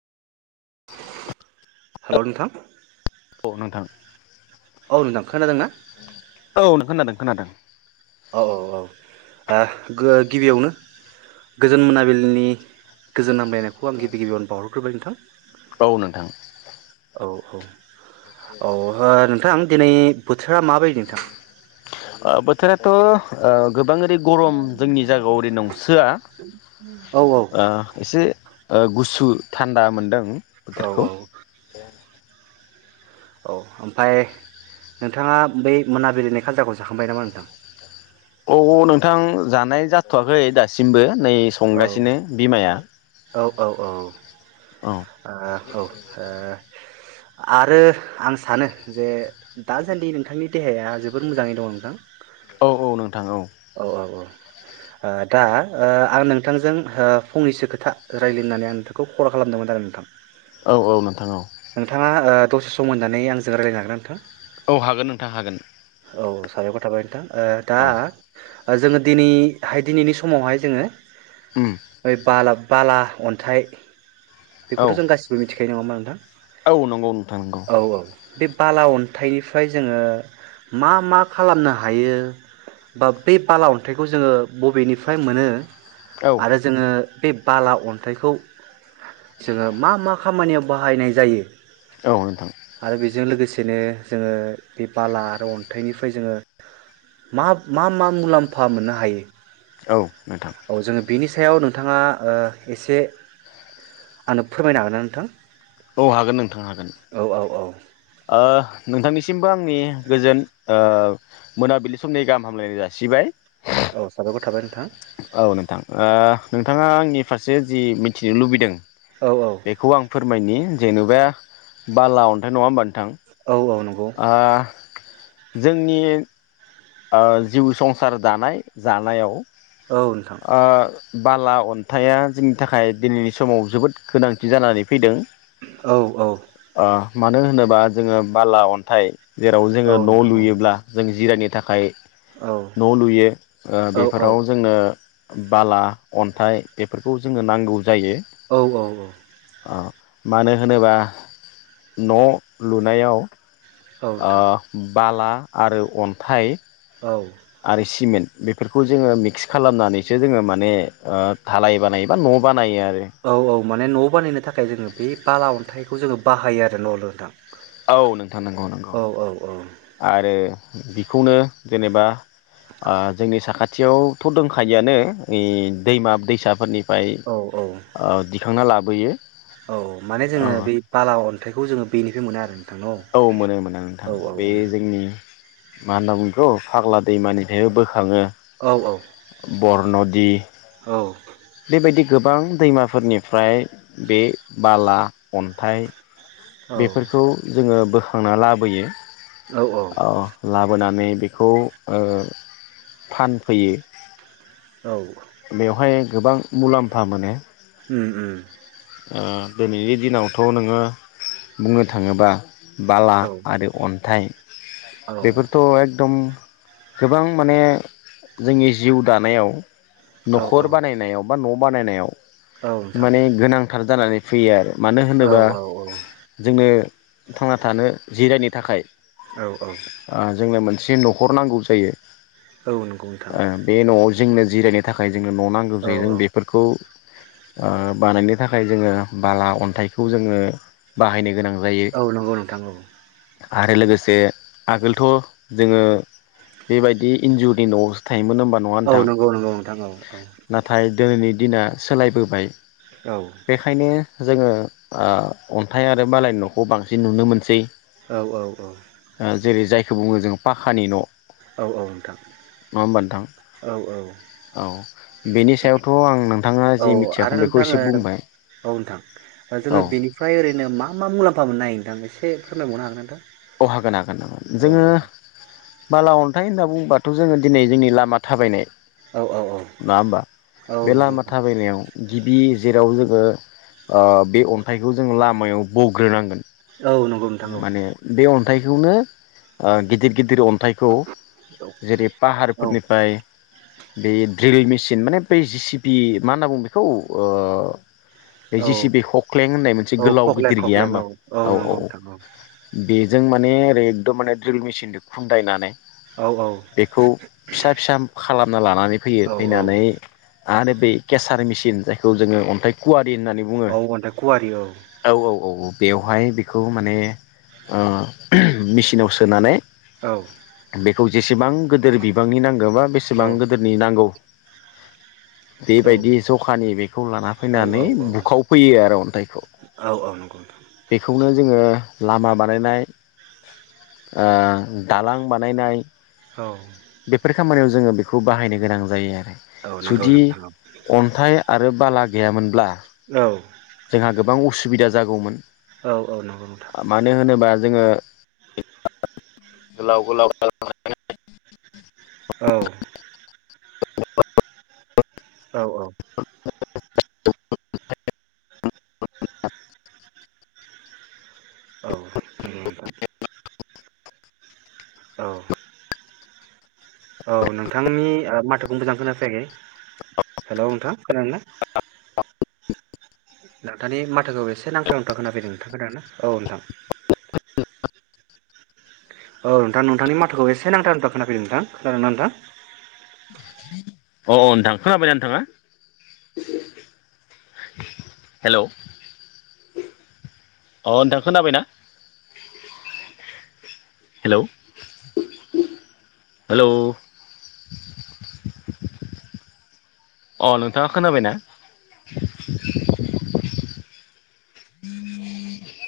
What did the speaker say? [inaudible] Hello नोंथां औ नोंथां औ नोंथां खोनादोंना औ नों खोनादों खोनादों औ औ औ ओ गिबियावनो गोजोन मोनाबिलिनि गोजोन हामलायनायखौ आं गिबि गिबियावनो बावहरग्रोबाय नोंथां औ नोंथां औ औ औ ओ नोंथां दिनै बोथोरा माबायदि नोंथां ओ बोथोराथ' ओ गोबां ओरै गरम जोंनि जायगायाव ओरै नंसोआ औ औ ओ एसे ओ गुसु थान्दा मोनदों। औ औ बोथोरखौ औ ओमफ्राय नोंथाङा बै मोनाबिलिनि खाजाखौ जाखांबाय नामा नोंथां? औ औ नोंथां जानाय जाथ'वाखै दासिमबो। नै औ संगासिनो बिमाया औ औ औ ओ औ औ ओ आरो आं सानो जे दासान्दि नोंथांनि देहाया जोबोर मोजाङै दङ' नोंथां। औ औ नोंथां औ औ औ ओ दा ओ आं नों थांजों ओ फंनैसो खोथा रायलायनोनानै आं नोंथांखौ खल खालामदोंमोन आरो नोंथां। औ औ नोंथां औ नोंथाङा ओ दसे सम होनानै आंजों रायलायनो हागोन ना नोंथां? औ हागोन नोंथां हागोन। औ साबायखर थाबाय नोंथां ओ औ दा जोङो दिनैहाय दिनैनि समावहाय उम जोङो [unintelligible] बाला अन्थाइ औ बेखौथ' जों गासिबो मिथिखायो नङा होमबा [inaudible] औ नंगौ नोंथां नंगौ औ औ बे बाला अन्थाइनिफ्राय जोङो मा मा खालामनो हायो बा बे बाला अन्थाइखौ जोङो बबेनिफ्राय मोनो? औ आरो जोङो बे बाला अन्थाइखौ जोङो मा मा खामानियाव बाहायनाय जायो? औ नोंथां। जों लोगोसेनो जोङो बे बाला आरो अन्थाइनिफ्राय जोङो मा मा मा मुलाम्फा मोननो हायो? औ नों औ जोङो बेनि सायाव नोंथाङा ओ एसे आंनो फोरमायनो हागोन ना नोंथां? औ हागोन नोंथां हागोन औ औ औ ओ नोंथांनिसिमबो आंनि गोजोन ओ मोनाबिलि समनि गाहाम हामलायनाय जासिबाय। औ साबायखर थाबाय नोंथां औ नोंथां ओ नोंथाङा आंनि फारसे जि मिथिनो लुबैदों औ औ बेखौ आं फो मायनि जेनेबा बाला अन्थाइ नङा होमबा नोंथां। [inaudible] औ औ नंगौ। ओ जोंनि। ओ जिउ संसार दानाय जानायाव। औ नोंथां। ओ बाला अन्थाइआ जोंनि थाखाय दिनैनि समाव जोबोद गोनांथि जानानै फैदों। औ औ। ओ मानो होनोबा जोङो बाला अन्थाइ। जेराव औ जोङो न' नोंथां औ लुयोब्ला जों जिरायनो थाखाय। थाखाय। न' लुयो ओ औ बेफोराव जोंनो बाला अन्थाइ बेफोरखौ जोंनो नांगौ। जायो औ औ ओ। मानो होनोबा न' लुनायाव ओ नोंथां बाला आरो अन्थाइ। औ। आरो सिमेन्ट बेफोरखौ जोङो मिक्स खालामनानैसो जोङो माने धालाय बानायो बा न' बानायो आरो औ औ। माने न' बानायनो थाखाय। जोङो बे बाला अन्थाइ अन्थाइखौ जोङो बाहायो आरो न' लुनो नोंथां। औ नोंथां नंगौ नंगौ औ औ आरो बिखौनो जेनेबा ओ जोंनि साखाथियावथ' दंखायोआनो ओ दैमा दैसाफोरनि फ्राय औ औ ओ दैखांना ला बोयो। औ माने जोङो बे बाला अन थायखौ जोङो बेनिफ्राय मोनो आरो। नोंथां औ मोनो मोनो औ नोंथां औ बे जोंनि मा होनना बुंङो बिखौ फाग्ला दैमानिफ्रायबो बो खाङो औ बरन'दि औ बेबायदि गोबां दैमाफोरनिफ्राय बे बाला अन्थाइ औ बेफोरखौ जोङो बो खांना लाबोयो। औ औ लाबोनानै बेखौ ओ फानफैयो, औ। बेवहाय गोबां मुलाम्फा मोनो। उम उम। ओ दिनैनि दिनावथ' नोङो बुंनो थाङोबा बाला औ आरो अन्थाइ औ बेफोरथ' एकदम गोबां माने जोंनि जिउ दानायाव औ नखर बानायनायाव बा न' बानायनायाव औ नोंथां। थार जानानै फैयो आरो। मानो औ होनोबा औ जोंनो थांना थानो जिरायनो थाखाय औ औ ओ जोंनो मोन से नखर नांगौ जायो। औ नंगौ नोंथां। ओ बे न'आव जोंनो जिरायनो थाखाय जोंनो न' नांगौ जायो। जों औ औ बेफोरखौ आ बानायनो थाखाय जोङो बाला अन्थाइखौ जोङो बाहायनो गोनां जायो औ नंगौ नोंथां औ। आरो लोगोसे आगोलथ जोङो बेबायदि इनजुरनि नआवसो थायोमोन ओम औ नंगौ नंगौ नोंथां औ औ। नाथाय दिनैनि दिना सोलायबोबाय। औ बेखायनो जोङो आ अन्थाइ आरो बालायनि नखौ बांसिन नुनो मोनसै। औ औ औ। खौ बुङो जों पाखानि न औ औ नोंथां नङा होमबा नोंथां? औ औ औ। बेनि सायावथ आं नोंथाङा औ जि आरो मिथियाखैमोन बेखौ नोंथां एसे बुंबाय औ नोंथां। औ जोङो बेनिफ्राय ओरैनो मा मा मुलाम्फा मोननो हो नोंथां? एसे फोरमाय बावनो हागोन ना नोंथां? अ हागोन हागोन [unintelligible] औ जोङो बाला अन्थाइ होनना बुङोबाथ जोङो दिनै जोंनि लामा थाबायनाय औ औ औ नङा होमबा? औ बे नंगौ नोंथां लामा थाबायनायाव गिबि जेराव जोङो ओ बे अन्थाइखौ जों लामायाव बग्रोनांगोन औ नंगौ नोंथां औ माने बे अन थायखौनो ओ गिदिर गिदिर अन्थाइखौ जेरै औ पाहारफोरनिफ्राय बे द्रिल मेचिन माने बै जिसिपि मा होन्ना बुंङो बेखौ बे औ जेसि बे हख्लें होननाय मोनसे औ गोलाव खख्लें गिदिर गैया खख्लें होमबा? औ औ नंगौ औ नोंथां बेज जों माने ओरैखदम माने र्दिल मेसिनजों खुन्दायनानै बेखौ फिसा फिसा खालाम लानानै फैयो औ औ फैनानै आरो बे केसार मेसिन जायखौ जोङो अन्थाइ खुवाट दे होननानै बुङो औ अन्थाइ खुवारि औ औ औ औ बेवहाय बेखौ माने ओ मेसिनाव सोनानै औ खौ जेसेबां गोदोर बिबांनि नां गोबा औ बेसेबां गोदोरनि नांगौ बेबायदि जखानि बेखौ लाना औ फैनानै बुखावफैयो आरो अन्थाइखौ औ औ नंगौ नोंथां बेखौनो जोङो लामा बानायनाय ओ दालां बानायनाय औ बेफोर खामानियाव जोङो बेखौ बाहायनो गोनां जायो। औ नंगौ जुदि नोंथां अन्थाइ आरो बाला गैयामोनब्ला औ जोंहा गोबां उस बिदा जागौमोन औ औ नंगौ नोंथां मानो होनोबा जोङो [unintelligible] औ [unintelligible] औ औ [unintelligible] औ नोंगौ ओनथां औ औ नोंथांनि माथोखौ मोजां खोनाफैाखै हेलौ नोंथां खोनादोंना नोंथांनि माथोखौ एसे नांथा नांथा खोनाफैदों नोंथां [unintelligible] औ नोंथां औ नोंथां नोंथांनि माथोखौ एसे नांथा नांथा खोनाफैदों नोंथां खोनादोंना नोंथां? अ नोंथां खोनाबायना नोंथाङा हेल' अ नोंथां खोनाबायना हेलौ हेलौ अ नोंथाङा खोनाबायना? [inaudible]